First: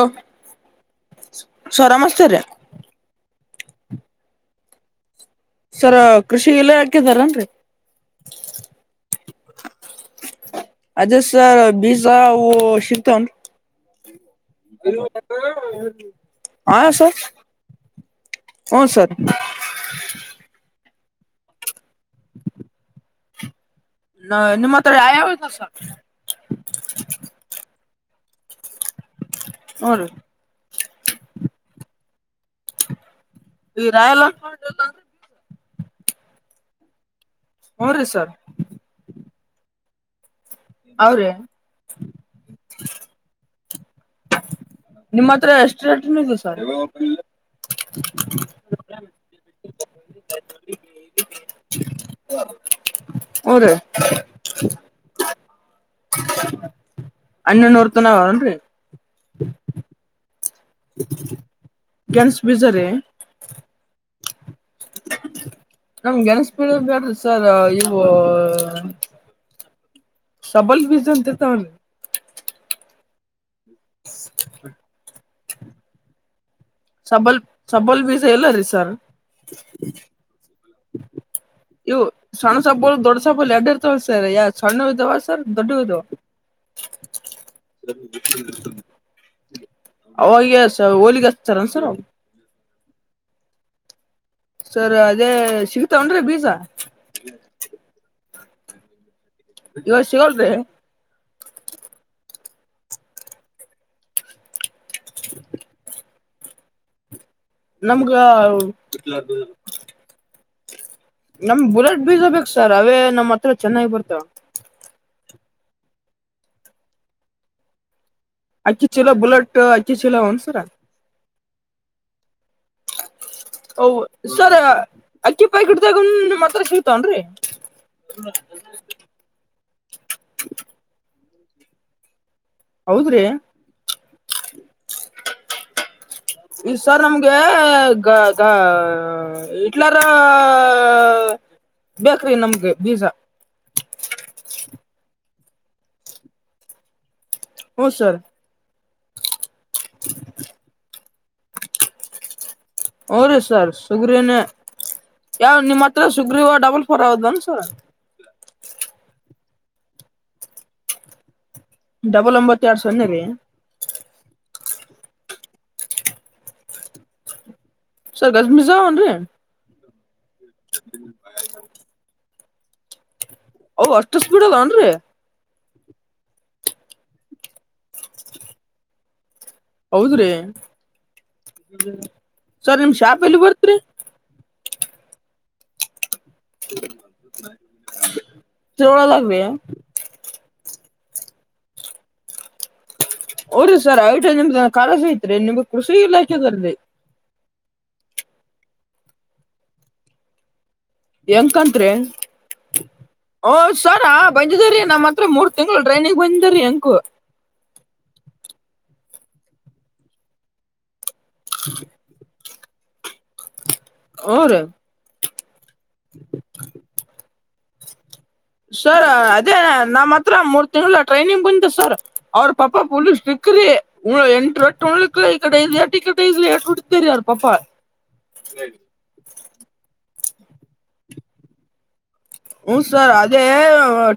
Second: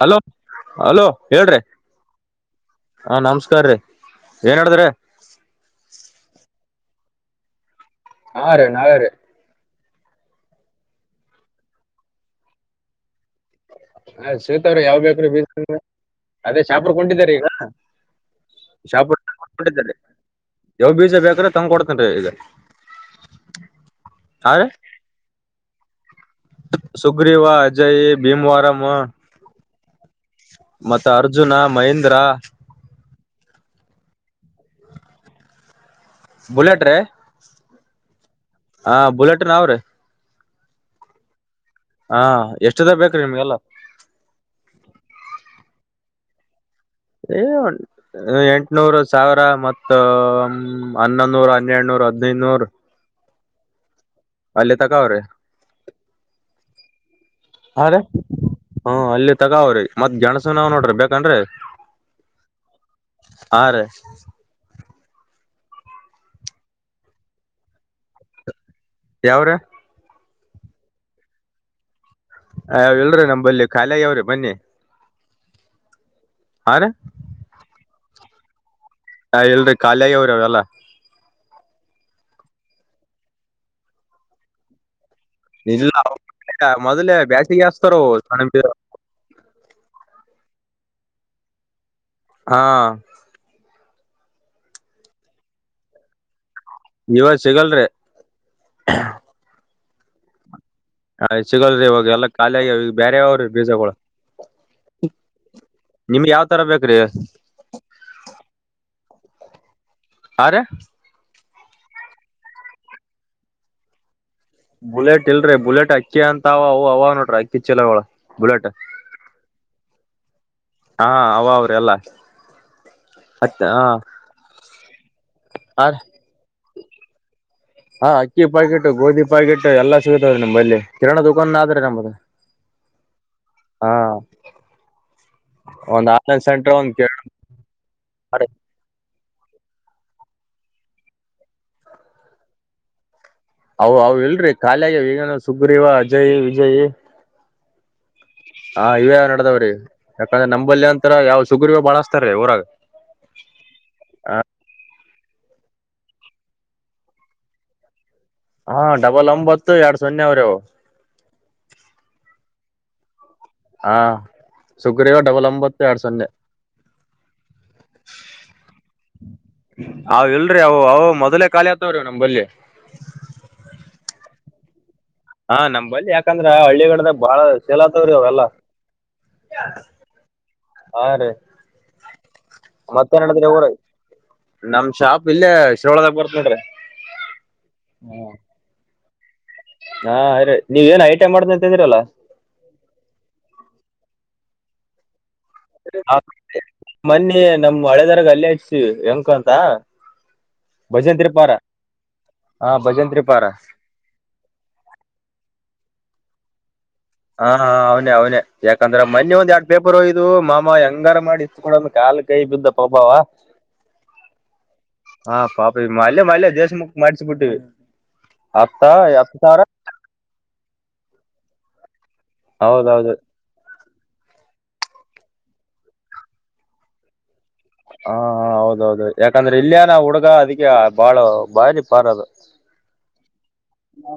Hello hello ಹೇಳ್ರಿ sir ನಮಸ್ತೆ ರೀ ಹಾ ನಮಸ್ಕಾರ್ರೀ ಏನ್ ಹೇಳ್ದ್ ರೀ ಸರ ಕೃಷಿ ಇಲಾಖೆದವರೇನ್ ರೀ ಹಾ ರೀ ನಾವೇ ರೀ ಅದೇ ಸರ್ ಬೀಜ ಶಿಗ್ತವನ್ ಸಿಗ್ತಾವ್ರಿ ಯಾವ್ ಬೇಕ್ರಿ ಬೀಜ ಅದೇ [unintelligible] ಹಾ ಶಾಪುರ್ ಸರ್ ಕೊಂಡಿದ್ದಾರೆ ಈಗ ಹ್ಮ್ ಸರ್ ಯಾವು ಬೀಜ ಬೇಕ್ರೆ ತಂದ್ ಕೊಡ್ತೇನ್ ರೀ ಈಗ ನ ಆ ನಿಮ್ಮ್ ಹತ್ತಿರ ಯ ಯಾವ್ ಇದ್ದಾವ್ ಸರ್ ಸುಗ್ರೀವಾ ಅಜಯ್ ಭೀಮವಾರಂ ಹ್ಮ್ ರೀ ಮತ್ತೆ ಅರ್ಜುನ ಮಹೇಂದ್ರ. ಇರಾಯಲ ಬುಲೆಟ್ ರೇ ಹ್ಮ್ ರೀ ಸರ್ ಹಾ ಬುಲೆಟ್ ಅವ್ರೀ ಅವ್ರೇ ಹಾ ಎಷ್ಟು ದೇ ಬೇಕ್ರೀ ನಿಮ್ಗೆಲ್ಲ ನಿಮ್ಮ್ ಹತ್ರ ಎಷ್ಟು ರೇಟಿಂದ್ ಇದೆ ಸರ್ ಏ ಎಂಟನೂರು ಸಾವಿರ ಮತ್ತು ಹನ್ನೊನೂರು ಹನ್ನೆಡ್ನೂರ್ ಹದಿನೈದುನೂರ್ ಹ್ಮ್ ರೀ ಅಲ್ಲಿ ತಕೊ ಅವ್ರೆ ಅಣ್ಣನೂ ರೀ ನೋಡರ್ತನಾವನ್ರಿ. ಹಾ ಅಲ್ಲಿ ತಗಾವ್ರಿ ಮತ್ ಗೆಣಸ ನಾವ್ ನೋಡ್ರಿ ಬೇಕನರಿ. ಗೆಣಸ್ ಬೀಜ ಹಾರಿ ನಮ್ಗೆ ಗೆಣಸ ಬೆಳಿಯೋರ್ ಬೇಡ ಸರ್ ಇವು.... ಯಾವ್ರ ಸಬಲ್ ಬಿಜ ಅಂತ ಇರತಾವ್ ಅಲ್ಲ ರಿ ಹಾ ಇಲ್ರಿ ನಂಬಲ್ಲಿ ಖಾಲಾಗಿ ಅವ್ರಿ ಮನ್ನೆ ಹಾ ರೀ ಸಬಲ್ ಸಬಲ್ ಬೀಜ ಎಲ್ಲರೀ ಸರ್ ಹ ಎಲ್ರಿ ಖಾಲಿ ಆಗ್ಯಾವರಿ ಅವೆಲ್ಲ ಇವು ಸಣ್ಣ ಸಬ ದೊಡ್ಡ ಸಬಲ್ ಎರಡ್ ಇರ್ತಾವ ಸಯಾ ಸಣ್ಣ ಇದ್ದಾವ ಇಲ್ಲ ಮೊದಲೇ ಬೇಸಿಗೆಸ್ತಾರ ಅವ ಸಣ್ಣವ ಇದ್ದಿದ್ರ್ ಅವಾಗ ಹೋಲಿಗೆಚ್ತಾರ ಏನ್ ಸರ್ ಹಾ ಸರ್ ಅದೇ ಸಿಗ್ತಾವನರಿ ಬೀಜ. ಇವಾಗ ಸಿಗಲ್ರರಿ. ಇವತ್ತ ಸಿಗೋಲ್ರಿ ಆ ಸಿಗಲ್ರರಿ ಇವಾಗ ಎಲ್ಲಾ ಖಾಲಿ ಅಗ್ಯಾವ್ ಬ್ಯಾರೆ ಯವರ ಬೀಜಗಳ [inaudible] ನಿಮ್ಗೆ ಯಾವ್ ತರ ಬೇಕ್ರಿ ನಮ್ಗೆ [unintelligible] ಹಾರಿ ನಮ್ ಬುಲೆಟ್ ಬೀಜ ಬೇಕ ಸರ್ ಅವೇ ನಮ್ ಹತ್ರ ಚೆನ್ನಾಗಿ ಬರ್ತಾವ ಬುಲೆಟ್ ಇಲ್ರರಿ ಬುಲೆಟ್ ಅಕ್ಕಿ ಅಂತ ಅವ ಅವು ಅವ ನೋಡ್ರಿ ಅಕ್ಕಿ ಚೀಲಗಳ ಬುಲೆಟ್ ಚೊಲೋ ಬುಲೆಟ್ ಅಕ್ಕಿ ಚೀಲವ ಸರ ಹಾ ಅವ ಅವ್ರಿ ಎಲ್ಲಾ ಓ ಸರಿ ಅಕ್ಕಿ ಹಾ ಪಾಕಿಟ ರೀ. ಗಂದು ನಿಮ್ಮ್ಹತ್ರ ಸಿಗ್ತಾವನ್ರರಿ ಹಾ ಅಕ್ಕಿ ಪಾಕೆಟ್ ಗೋಧಿ ಪಾಕೆಟ್ ಎಲ್ಲಾ ಸಿಗತವ್ರೀ ನಮ್ಲ್ಲಿ ಕಿರಣಾಣ ದುಕಾನ್ ಆದ್ರೆ ನಮ್ದ ಹೌದ್ರಿ [unintelligible] ಒಂದ್ ಆನ್ಲೈನ್ [unintelligible] ಈ ಸೆಂಟರ್ ಒಂದ್ ಸರ್ ಕೇಳ ನಮ್ಗೆ ಗ ಗ ಇಲ್ಲರ..... ಬೇಕ್ರಿ ನಮ್ಗೆ ಬೀಜ ಅ ಅವ್ ಇಲ್ರರಿ ಖಾಲಿ ಈಗನು ಸುಗ್ರೀವ ಅಜಯ್ ವಿಜಯ ಹ್ಮ ಸರ್ ಹಾ ಇವೇ ನಡ್ದಾವ್ರೀ ಯಾಕಂದ್ರ ನಂಬಲ್ಲಿ ಅಂತ ಯಾವ್ ಶುಗ್ರವ ಬಾಳಸ್ತಾರ ರೀ ಊರಾಗ. ಹ್ಞ ರೀ ಸರ್ ಸುಗ್ರೀನೇ [inaudible] ಯಾವ ನಿಮ್ಮ ಹತ್ರ ಸುಗ್ರೀವ ಡಬಲ್ ಫೋರ್ ಆದಾನ ಸರ್ ಹಾ ಡಬಲ್ ಒಂಬತ್ತು ಎರಡು ಸೊನ್ನೆ ಅವ್ರವು ಡಬಲ್ ಒಂಬತ್ತ ಎರಡ್ ಸನೇ ರೀ ಹಾ [inaudible] ಸುಗ್ರೀವ ಡಬಲ್ ಒಂಬತ್ತು ಎರಡ್ ಸನ್ನೆ ಸರ್ಗದ ಮಿಜಾವನ್ರೀ [inaudible] ಅವ್ ಇಲ್ರಿ ಅವು ಅವು ಮೊದಲೇ ಖಾಲಿ ಆತವ್ರೀ ನಮ ಬಲ್ಲಿ ಹೌ ಅಷ್ಟ ಸ್ಪೀಡ ಅದಾವ ಏನ್ ರಿ ಹಾ ನಮ್ಲ್ಲಿಿ ಯಾಕಂದ್ರ ಆ ಹಳ್ಳಿಗಡದಾಗ ಬಾಳ ಸೆಲ್ ಅಗತಾವ್ ರಿ ಅವೆಲ್ಲಾ ಹೌದ್ರಿ ಹಾ ರೀ ಸರ್ ನಿಮ್ ಮತ್ತೇನ್ ಶಾಪ್ ಎಲ್ಲಿ ನಡದೆತ್ರಿ ಊರಗ ಬರ್ತ್ರಿ [inaudible] ನಮ್ಮ ಶಾಪ್ ಇಲ್ಲೇ ಶಿರೋಳದಾಗ ಬರತ್ತ್ ನೋಡ್ರಿ [unintelligible] ಹಾ ಅ ನೀವ ಏನ್ ಐ ಟಐ ಮಾಡ್ದ ಅಂತ ಇದ್ರಲ್ಲಾ ಹೋದ್ರಿ ಸರ್ ಐ ಟಿಐ ನಿಮ್ದ್ ಕಾಲೇಜ್ ಐತ್ರಿ ನಿಮ್ಗ್ ಕೃಷಿ ಇಲ್ಲಾ ಇಲಾಖೆದಾರದರಿ ಮೊನ್ನಿ ನಮ ಹಳೆದರಾಗ ಅಲ್ಲಿ ಹಚ್ಚ ಎಂಕು ಅಂತ ಭಜನ್ತ್ರಿಪಾರ ಎಂಕಂತ್ರಿ ಹಾ ಭಜನ್ತ್ರಿಪಾರ ಸರ್ ಬಂದಿದ ರೀ ನಮ್ಮ ಹತ್ರ ಮೂರ್ ತಿಂಗಂಗಳು ಟ್ರೇನಿಂಗ ಬಂದಿದ್ರೀ ಅಕು ಹಾ ಹಾ ಅವನೆ ಅವ್ನೆ ಯಾಕಂದ್ರೆ ಮೊನ್ನೆ ಒಂದ್ ಎರಡ್ ಪೇಪರ್ ಹೋಗಿದ್ವು ಮಾಮ ಹೆಂಗಾರ ಮಾಡಿ ಇತ್ತುಕಡಂದ ಕಾಲ ಕೈ ಬಿದ್ದ ಪಾಪ ಅವ ಹು ರಿ [unintelligible] ನಮ್ಮ್ ಹತ್ರ ಮೂರ್ ತಿಂಗಳ ಟ್ರೈನಿಂಗ್ ಬಂದ ಸರ್ ಅವ್ರ ಪಾಪ ಫುಲ್ ಹೌದೌದು ಸ್ಟ್ರಿಕ್ಟ್ [unintelligible] ಹಾ ಹೌದೌದು ಯಾಕಂದ್ರೆ ಇಲ್ಲಿಯ ನ ಹುಡುಗ ಅದಕ್ಕೆ ಬಾಳ ಬಾರಿ ಪಾರ್ದು ಹ ಸರ್ ಅದೇ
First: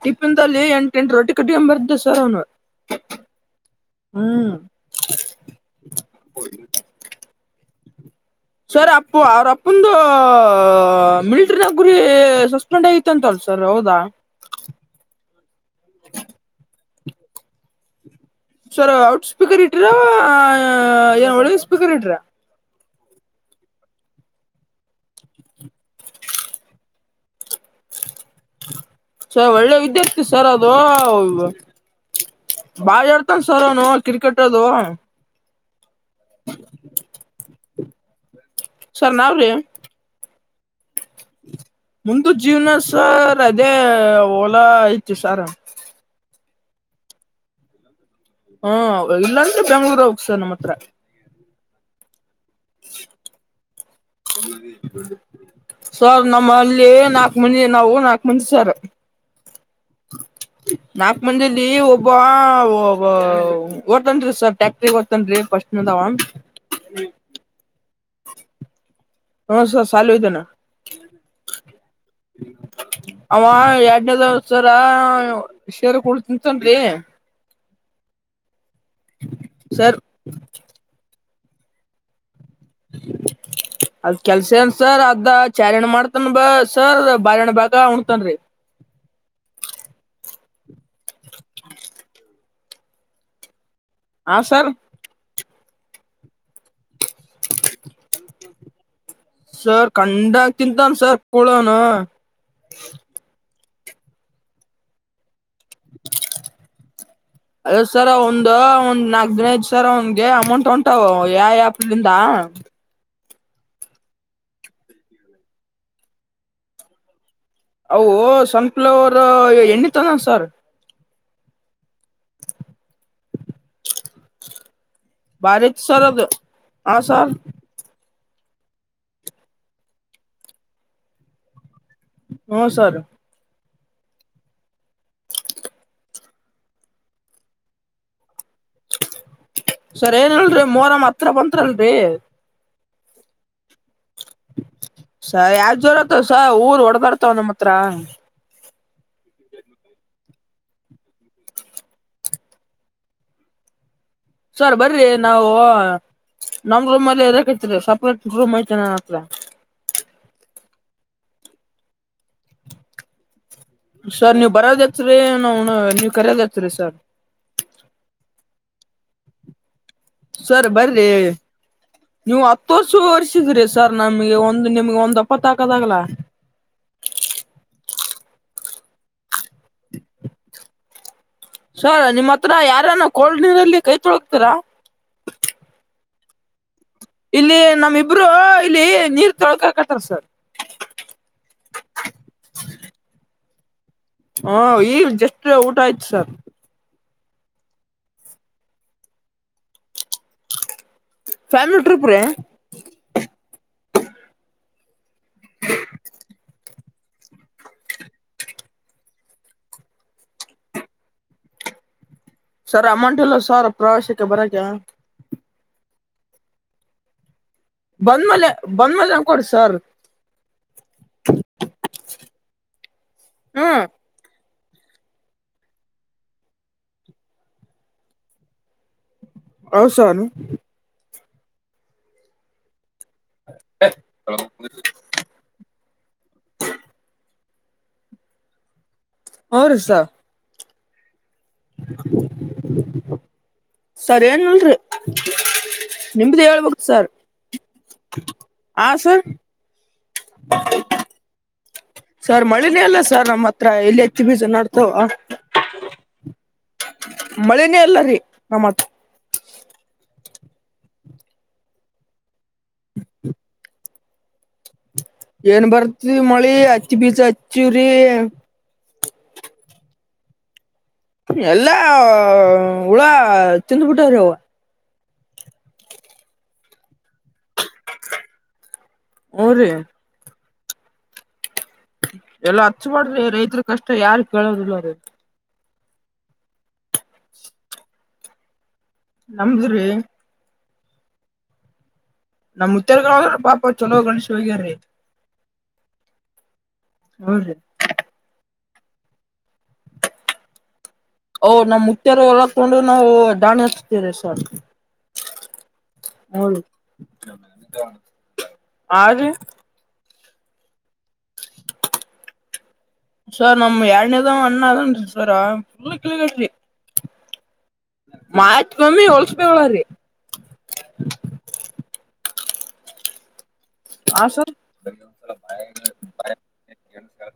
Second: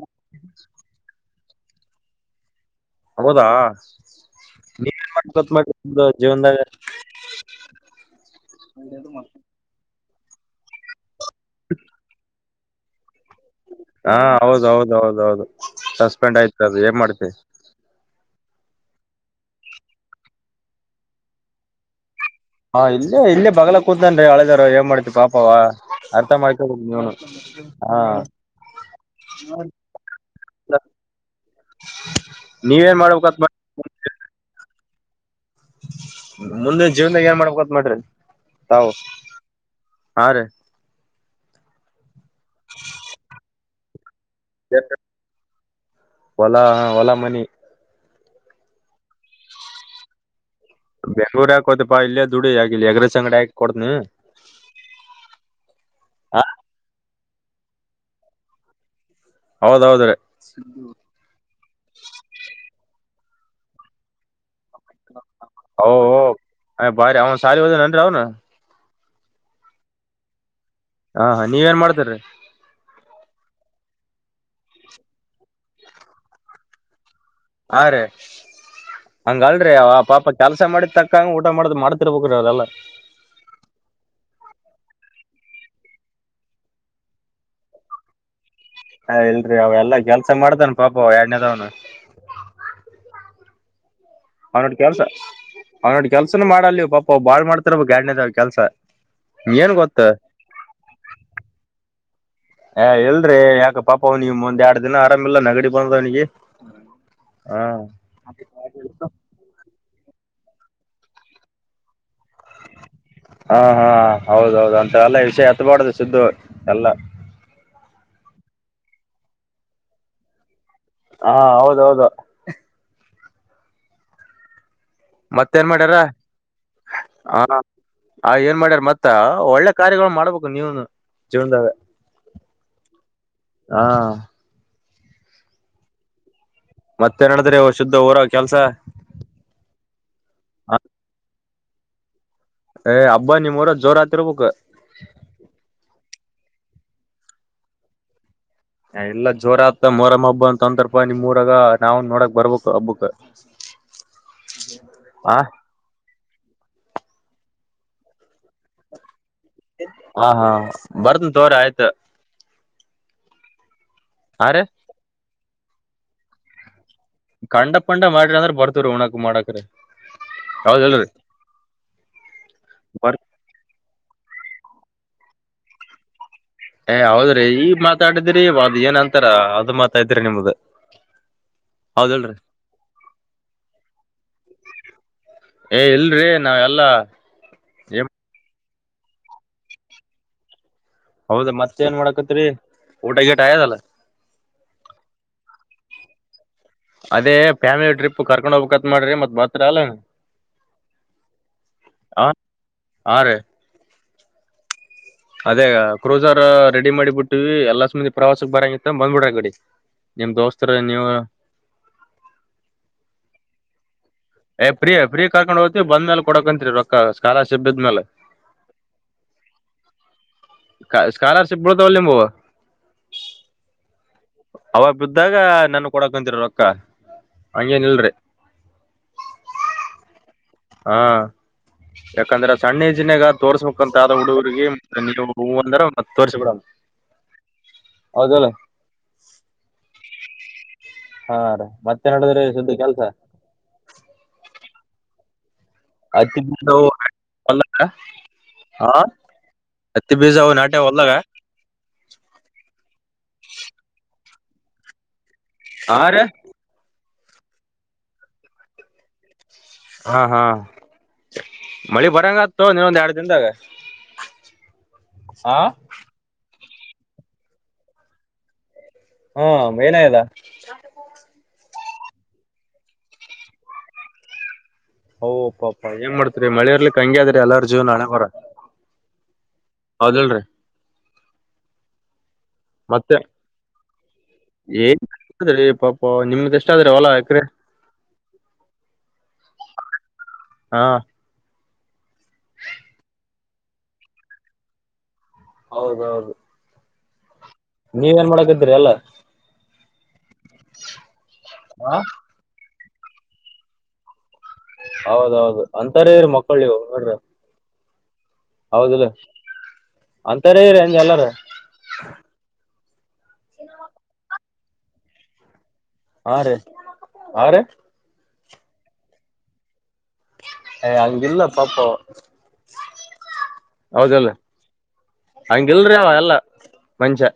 ಟಿಫ್ಯಾನ್ ಅಲ್ಲಿ ಎಂಟ ಎಂಟು ರೋಟಿ ಕಟ್ಕೊಂಡ ಬರ್ತಿದ್ದ ಸರ್ ಅವ್ನು ಹೌದಾ ನೀ ಮಾಡಬೇಕು ಜೀವನದಾಗ ಸರ್ ಅಪ್ಪು ಅವ್ರ ಅಪ್ಪಂದು ಮಿಲಿಟರಿ ನೌಕ್ರಿ ಸಸ್ಪೆಂಡ್ ಆಗಿತಂಲ್ ಸರ್ ಹೌದ ಹಾ ಹೌದ ಹೌದ ಹೌದ ಹೌದು ಸಸ್ಪೆಂಡ್ ಆಯ್ತು ಅದದು ಏನ್ ಮಾಡ್ತಿರಿ ಸರ್ ಲೌಡ್ ಸ್ಪೀಕರ್ ಇಟ್ರ ಏನ್ ಒಳ್ಗೆ ಸ್ಪೀಕರ್ ಇಟ್ರಾ ಹಾ ಇಲ್ಲೇ ಇಲ್ಲೇ ಬಗ್ಲ ಕೂತನ ಹಳೆದಾರ ಏನ್ ಮಾಡ್ತಿ ಪಾಪವ ಅರ್ಥ ಮಾಡ್ಕೊಳ್ಬೇಕ ನೀವನು ಹಾ ಸರ್ ಒಳ್ಳೆ ವಿದ್ಯಾರ್ಥಿ ಸರ್ ಅದು ನೀವೇನ್ ಬಾರಿ ಮಾಡ್ಬೇಕತ್ ಆಡ್ತನ್ ಮಾಡ ಸರ್ ಅವನು ಕ್ರಿಕೆಟ್ ಅದು ಮುಂದೆ ಜೀವನಾದಗ ಏನ್ ಮಾಡ್ಬೇಕತ್ ಮಾಡ್ರಿ ತಾವು ಸರ್ ನಾವ್ರಿ ಹಾ ರಿ ಮುಂದು ಜೀವ್ನ ಸರ್ ಅದೇ ಹೊಲಾ ಐತಿ ಸಾರ್ ಹೊಲ ಹೊಲ ಮನಿ ಹಾ ಇಲ್ಲಾಂದ್ರೆ ಬೆಂಗ್ಳೂರ್ ಹೋಗಸರ್ ನಮ್ಮ ಹತ್ರ ಬೆಂಗಳೂರು ಯಾಕ್ ಹೋಯ್ತಿ ಪಾ ಇಲ್ಲೇ ದುಡಿ ಆ ಸರ್ ನಮ್ಮಲ್ಲಿ ಅಲ್ಲಿ ನಾಕು ಮಂದಿ ನಾವು ನಾಕ್ ಮಂದಿ ಸರ್ ಹೌದೌದ್ರೀ ನಾಕು ಮಂದಿಲಿ ಒಬ್ಬ ಒ ಹೋಗ್ತಾನ್ರಿ ಸರ್ ಟ್ಯಾಕ್ಟ್ರಿಗೆ ಹೋಗತೇನ್ ರೀ ಫಸ್ಟ್ ನೆದವ ಅ ಭಾರಿ ಶಾಲಿಗೆ ಹೋಗವ್ನೇ ಏನ್ರೀ ಅವ್ನು ಹ್ಮ ಸ ಶಾಲೆಗೆ ಹೋಗಿದ್ದನೆ ಹಾ ಹಾ ನೀವೆನ್ ಮಾಡ್ತಿರಿ ಅವ ಎರಡನೆದವ್ನು ಸರ [unintelligible] ಹಾ ರೀ ಹಂಗಲ್ರಿ ಅವ ಸರ್ ಪಾಪ ಕೆಲಸ ಮಾಡಿದ ತಕ್ಕಂಗ ಊಟ ಮಾಡ್ದ್ ಮಾಡ್ತಿರ್ಬೇಕ್ರೀ ಅವೆಲ್ಲ ಅದ್ ಕೆಲ್ಸ ಏನ್ ಸರ್ ಅದ ಚಾರಿಣ್ ಮಾಡ್ತನ್ ಬ ಸರ್ ಬಾರಿಹಣ ಬಾಗ ಉಣತನ ರಿ ಹ ಇಲ್ರಿ ಅವ ಎಲ್ಲಾ ಕೆಲ್ಸ ಮಾಡತಾನ ಪಾಪ ಎರಡ್ನೇದಾವನು ಹಾ ಅವ ಸರ್ ನೋಡಿ ಕೆಲ್ಸ ಅವ್ ನೋಡಿ ಕೆಲ್ಸನ ಮಾಡ ಅಲ್ವ ಪಾಪ ಬಾಳ್ ಮಾಡತಾರ ನೋಡು ಎರಡನೆದವಾ ಕೆಲ್ಸ ಏನ್ ಸರ್ ಗೊತ್ತ ಕಂಡಗ್ ತಿಂತಾನ ಸರ್ ಕುೂಡೋನು ಹ ಎಲ್ರಿ ಯಾಕ ಪಾಪ ನಿಮ್ ಒಂದ್ ಎರಡ್ ದಿನ ಆರಾಮ ಇಿಲ್ಲ ನಗಡಿ ಅ ಸರ ಒಂದ ಒಂದ್ ನಾಕ್ ದಿನ ಸರ್ ಅವನ್ಗೆ ಅಮೌಂಟ್ ಉಂಟಾವ ಯಾವ ಯಾಪಲಿಂದ ಹಾ ಹಾ ಹೌದ ಹೌದ ಅಂತವೆಲ್ಲಾ ವಿಷಯ ಎತ್ಬಾರಡ್ದು ಸಿದ್ದು ಎಲ್ಲಾ. ಅವು ಸನ್ಫ್ಲವರ್ ಎಣ್ಣಿ ತಂದನ ಸರ್. ಹಾ ಹೌದ ಹೌದು. ಹಾ ಮತ್ತೇನ ಭಾರಿ ಐತ್ ಮಾಡ್ಯಾರ ಸರ್ ಅದು ಹ ಹಾ ಸರ್ ಅವನು ಆ ಏನ್ ಮಾಡ್ಯಾರ್ ಮತ್ತ ಒಳ್ಳೆ ಕಾರ್ಯಗಳು ಮಾಡ್ಬೇಕು ನೀವನು ಜೀವನ್ದಾಗ. ಹು ಸರ್. ಹಾ ಮತ್ತೇನ ನಡದ್ರಿ ಶುದ್ಧ ಊರ ಕೆಲ್ಸ. ಸರ ಏನಿಲ್ರಿ ಮೋರಂ ಹತ್ರ ಬಂತಂಲ್ರಿ. ಎ ಹಬ್ಬ ನಿಮ್ಮೋರಾಗ ಜೋರ ಆತಿರ್ಬೇಕು. ಸ ಯಾಕ ಜೋರ ಆತ ಸ ಊರ್ ಹೊಡದರ್ತಾವ ನಮ್ಮ ಹತ್ರ. ಎ ಇಲ್ಲಾ ಜೋರ ಆತ ಮೊರಂ ಹಬ್ಬ ಅಂತ ಅಂದರ್ಪ ನಿಮ್ಮೋರಾಗ ನಾವ ನೋಡಕ ರ್ಬಬೇಕ್ ಹಬ್ಬಕ. ಎಸ್ಕ್ಯೂಸ್. ಸರ್ ಬರಿ ನಾವು ನಮ್ಮ ರೂಮಲ್ಲೆ ಇರಕತಿರಿ ಸಪ್ರೇಟ್ ರೂಮ್ ಐತೆ ನನ್ನ ಹತ್ರ. ಹಾ ಹಾ ಬರ್ತನ ತೋರಿ ಆಯ್ತ. ಸರ್ ನೀವ್ ಅರೆ ಬರೋದ ಹೆಚ್ಚರಿ ನಾವ್ನ ಕರೆದ ಹೆಚ್ಚರಿ ಸರ್. ಕಂಡ ಪಂಡ ಮಾಡಿರಿ ಅಂದ್ರ ಬರ್ತೇವ್ರಿ ಉಣಕ್ ಮಾಡಕ್ರಿ. ಸರ್ ಹೌದಲ್ರಿ ಬರ್ರಿ. ನೀವು ಹತ್ತು ವರ್ಷ ಬರ್ ವರ್ಸಿದ್ರಿ ಸರ್ ನಮಗೆ ಒಂದು ನಿಮ್ಗೆ ಒಂದ್ಪತ್ತ ಹಾಕದಾಗಲ್ಲಾ. ಏ ಹೌದ್ರಿ ಈಗ ಮಾತಾಡಿದ್ರಿ ಒದ ಏನ್ ಅಂತಾರ ಅದು ಮಾತಾದ್ರಿ ನಿಮ್ದ. ಸರ್ ಹೌದಲ್ರಿ ನಿಮ್ಮ ಹತ್ರ ಯಾರನ ಕೋಲ್ಡ್ ನೀರಲ್ಲಿ ಕೈ ತೊಳತಾರಾ. ಏ ಇಲ್ರಿ ನಾವ ಎಲ್ಲಾ. ಇಲ್ಲಿ ನಮ್ಮ ಇಬ್ರು ಇಲ್ಲಿ ನೀರ್ ತೊಳ್ಕಕತ್ತಾರ ಸರ್. ಹೌದ ಮತ್ತ ಏನ್ ಮಾಡಕತ್ತಿರಿ ಊಟ ಗಿಟಾ ಆಗದಲ್ಲ. ಹು ಈಗ ಜಸ್ಟ್ ಊಟ ಆಯ್ತ ಸರ್. ಅದೇ ಫ್ಯಾಮಲಿ ಟ್ರಿಪ್ ಕರ್ಕೊಂಡ್ ಹೋಗಬೇಕಂತ್ ಮಾಡ್ರಿ ಮತ್ತ ಬರ್ತಿರಿಲ್ಲ. ಫ್ಯಾಮಿಲಿ ಟ್ರಿಪ್ರ್ಯಾ ಹಾ ಹಾ ರೀ ಅದೇ ಅ ಕ್ರೂಸರ. ರೆಡಿ ಮಾಡಿ ಬಿಟ್ಟುವಿ ಎಲ್ಲಾ ಸಬಧಿ ಪ್ರವಾಸಕ್ ಬರಂಗತ್ತ ಬಂದ್ಬಿಡ್ರ ಅಕಡಿ ನಿಮ್ಮ ದೋಸ್ತರ ನೀವು. ಸರ ಅಮೌಂಟಿಲ್ಲಾ ಸರ್. ಪ್ರವಾಸಕ್ಕೆ ಬರಾಕೆ. ಏ ಪ್ರೀ ಪ್ರೀ ಕರಕೊಂಡ್ ಹೊಯತೀವಿ ಬಂದ ಮೇಲೆ ಕೊಡಕಂತ್ರಿ ರೊಕ್ಕಾ ಕಾಲರಿಶಿಫ್ ಬದ್ಮೇಲೆ. ಬಂದಮೇಲೆ ಬಂದಮೇಲೆ ಅ ಕೊಡಿ ಸರ್. ಕಾ ಸ್ಕಾಲರ್ಶಿಪ್ ಬೀಳ್ತಾವಿಲ್ಲ ನಿಮುವು. ಹ್ಮ್ ಅವಾಗ ಬಿದ್ದಾಗ ನನಗ ಕೊಡಕ್ ಅಂತಿರಿ ರೊಕ್ಕ ಹಂಗೇನ್ ಇಲ್ರಿ. ಹೌ ಸರ. ಹಾ ಯಾಕಂದ್ರ. ಸಣ್ಣೆಜಿನ್ನೆಗ ತೋರ್ಸ್ಬೇಕಂತ ಆದ ಹುಡುಗುರಿಗಿ ನೀವು ಹೂ ಅಂದ್ರ ಮತ್ ತೋರ್ಸ ಬಿಡಲ್. ಹೌದಲ್ಲ. ಹುರಿ ಸರ್ ಹಾ ರೀ ಮತ್ತೆ ನಡದದ್ರಿ ಶುದ್ಧ ಕೆಲ್ಸ ಸರ ಏನ್ ಇಲ್ಲಡ್ರಿ. ಹತ್ತಿ ನಿಮ್ಮದೆ ಬೀಜ ಹೇಳ್ಬೇಕ ಸರ್ ಹೊಲ ಹ ಹಾ ಸರ್. ಹತ್ತಿ ಬೀಜವು ನಾಟೆ ಹೊಲ್ದಾಗ ಸರ್ ಮಳೆನೇ ಇಲ್ಲ ಸರ್ ನಮ್ಮ್ ಹತ್ರ ಎಲ್ಲಿ ಹೆತ್ತಿ ಬೀಜ ನಡ್ತಾವ ಹಾ ರಿ ಮಳಿನೇ ಇಲ್ಲ ರೀ ನಮ್ಮತ್ರ ಹಾ ಹಾ ಮಳಿ ಬರಂಗತ್ತು ತಗೋ ಇನ್ನೊಂದ್ ಎರಡ್ ದಿಂದಾಗ ಏನ್ ಬರ್ತ್ ಮಳಿ ಹತ್ತಿ ಬೀಜ ಹಚ್ಚಿವ್ರಿ ಹಾ ಮೈನಾಯದಾ ಹ [unintelligible] ಎಲ್ಲಾ ಹುಳ ತಿಿಂದ್ ಬಿಿಟ್ಟವ್ರಿ ಅವ ಅವು ಪಾಪ ಏನ್ ಮಾಡ್ತರಿ ಮಳಿ ಇರ್ಲಿ ಹಂಗಿದ್ರಿ ಎಲ್ಲರ ಜೀವ್ನ ಹಣೆ ಬರಹ ಹ್ಞೂ ರೀ ಹೌದಿಲ್ರಿ ಎಲ್ಲ ಹಚ್ಚ ಮತ್ತೆ ಮಾಡ್ರಿ ರೈತರ ಕಷ್ಟ ಯಾರ ಕೇಳೋದಿಲ್ಲ ರೀ ೀ ಪಾಪ ನಿಮ್ದ ಎಷ್ಟಾದ್ರೆ ಹೊಲಾ ಎಕ್ರ ನಮ್ದ್ರೀ ಹಾ ನಮ್ ಉತ್ತೇರ್ ಕ ಪಾಪ ಚಲೋ ಗಂಡುಸ್ರು ಹೋಗ್ಯಾರೀ ಹೌದೌದು ಹಹ್ಮ್ ರೀ ನೀವ ಏನ್ ಮಾಡಕತ್ತೀರಿ ಎಲ್ಲಾ [unintelligible] ಓ್ ನಮ್ ಮುುತ್ತ್ಯಾರ ಒಲಕೊಂಡು ನಾವು ದಾಣಿ ಹಚ್ತೀರ ಸರ್ ಹೌದೌದು ಅಂತರ ಇವ್ರ್ ಹ್ಞೂ ಮಕ್ಕಳ್ ರೀ ರಿ ನೋಡ್ರಿ ಆ ಹೌದಲ್ಲ ರೀ ಅಂತಾರೆ ರಂಜ ಎಲ್ಲಾರ ಸರ್ ನಮ್ ಎರಡನೆದು ಅಣ್ಣ ಅದನ್ ರಿ ಸರ್ ಫುಲ್ ಹಾ ಕಿಳಿಗಟ್ರಿ ರೀ ಹಾ ರೀ ಮಾತ್ ಕಮ್ಮಿ ಹೊಳ್ಸ್ಬೇಕೇಳ್ರೀ ಏ ಅಂಗಿಲ್ಲ ಪಾಪ ಆ ಹೌದಲ್ಲ ಸರ್ ಹಂಗಿಲ್ರಿೀ ಅವ ಅಲ್ಲ ಮನುಷ್ಯ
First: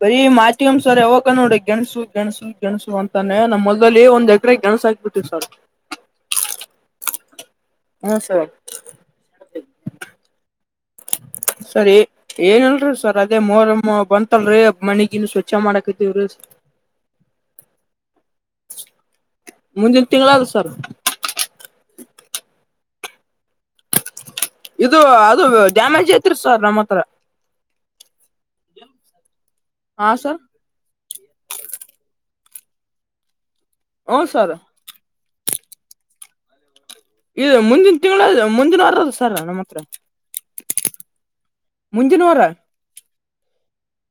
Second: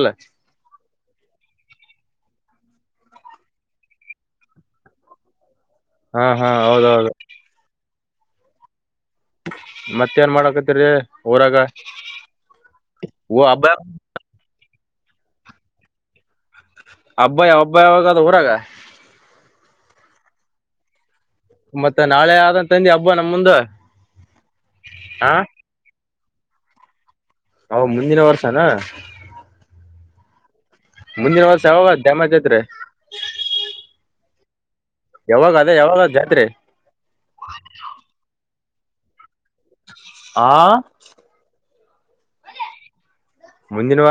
ಬರಿ ಮಾತಿ ಅಮ ಸರ್ ಯಾವಾಗ ನೋಡು ಗೆಣಸು ಗೆಣಸು ಗೆಣಸು ಅಂತಾನೆ ನಮ್ಮ ಹೊಲದಲ್ಲಿ ಒಂದ್ ಎಕರೆ ಗೆಣಸು ಹಾಕಿದ್ವಿ ಸರ್ ಹಾ ಹಾ ಹೌದೌದು ಹ್ಮ ಸರ್ ಮತ್ತ ಏನ್ ಮಾಡಕತ್ತಿರಿ ಸರಿ ಏನಿಲ್ರಿ ಸರ್ ಅದೇ ಓ ಹಬ್ಬ ಮೊಹರಂ ಬಂತ ತ್ತಲ್ರಿೀ ಮನಿಗಿನಿ ಸ್ವಚ್ಛ ಮಾಡಾಕತಿವ್ರೀ ಹಬ್ಬ ಹಬ್ಬ ಯಾವಾಗ ಅದ ಊರಾಗ ಮುಂದಿನ ತಿಂಗಳಾದ ಸರ್ ಮತ್ತೆ ನಾಳೆ ಆದಂತಂದಿ ಹಬ್ಬ ನಮ್ ಮುಂದ ಇದು ಹಾ ಅದು ಡ್ಯಾಮೇಜ್ ಐತಿರ ಸರ್ ನಮ್ಮ್ ಹತ್ರ ಹ ಮುಂದಿನ ವರ್ಷನಾ ಹಾ ಸರ್ ಮುಂದಿನ ವರ್ಷ ಯಾವಾಗ ಡ್ಯಾಮೇಾಜ್ ಐತ್ರಿ ಹು ಸರ್ ಯಾವಾಗ ಅದೇ ಯಾವಾಗ್ ಜಾತ್ರಿ ಇ ಮುಂದಿನ ತಿಂಗಳ ಮುಂದಿನ ವಾರ ಅದ ಸರ್ ನಮ್ಮ ಹತ್ರ ಆ ಮುಂದಿನ್ವಾರ. ಮುಂದಿನ ವಾರ.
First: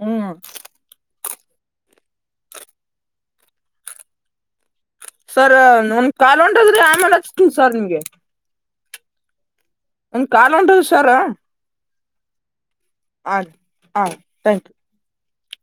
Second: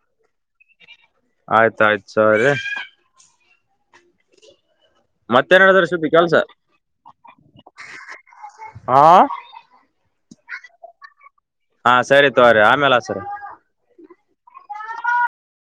ಹ್ಮ್ ಆಯ್ತಾಯ್ತು ಸರಿ. ಸರ್ ಮತ್ತೇನ್ ನಡದದ್ರಿ ಒಂದ ಸುದ್ದಿ ಕಾಲ್ ಕೆಲ್ಸ ಹೊಂಟದ್ರಿ ಆಮೇಲೆ ಹಚ್ತನ್ ಸರ್ ನಿಮ್ಗೆ. ಹಾ ಒಂದು ಕಾಲ್ ಹೋಟದ್ರಿ ಸರ. ಹಾ ಸರಿ ತೋರಿ ಆಮೇಲೆ ಹಚ್ಚರಿ. ಅ ಹ ಥಾಂಕ್ ಯು.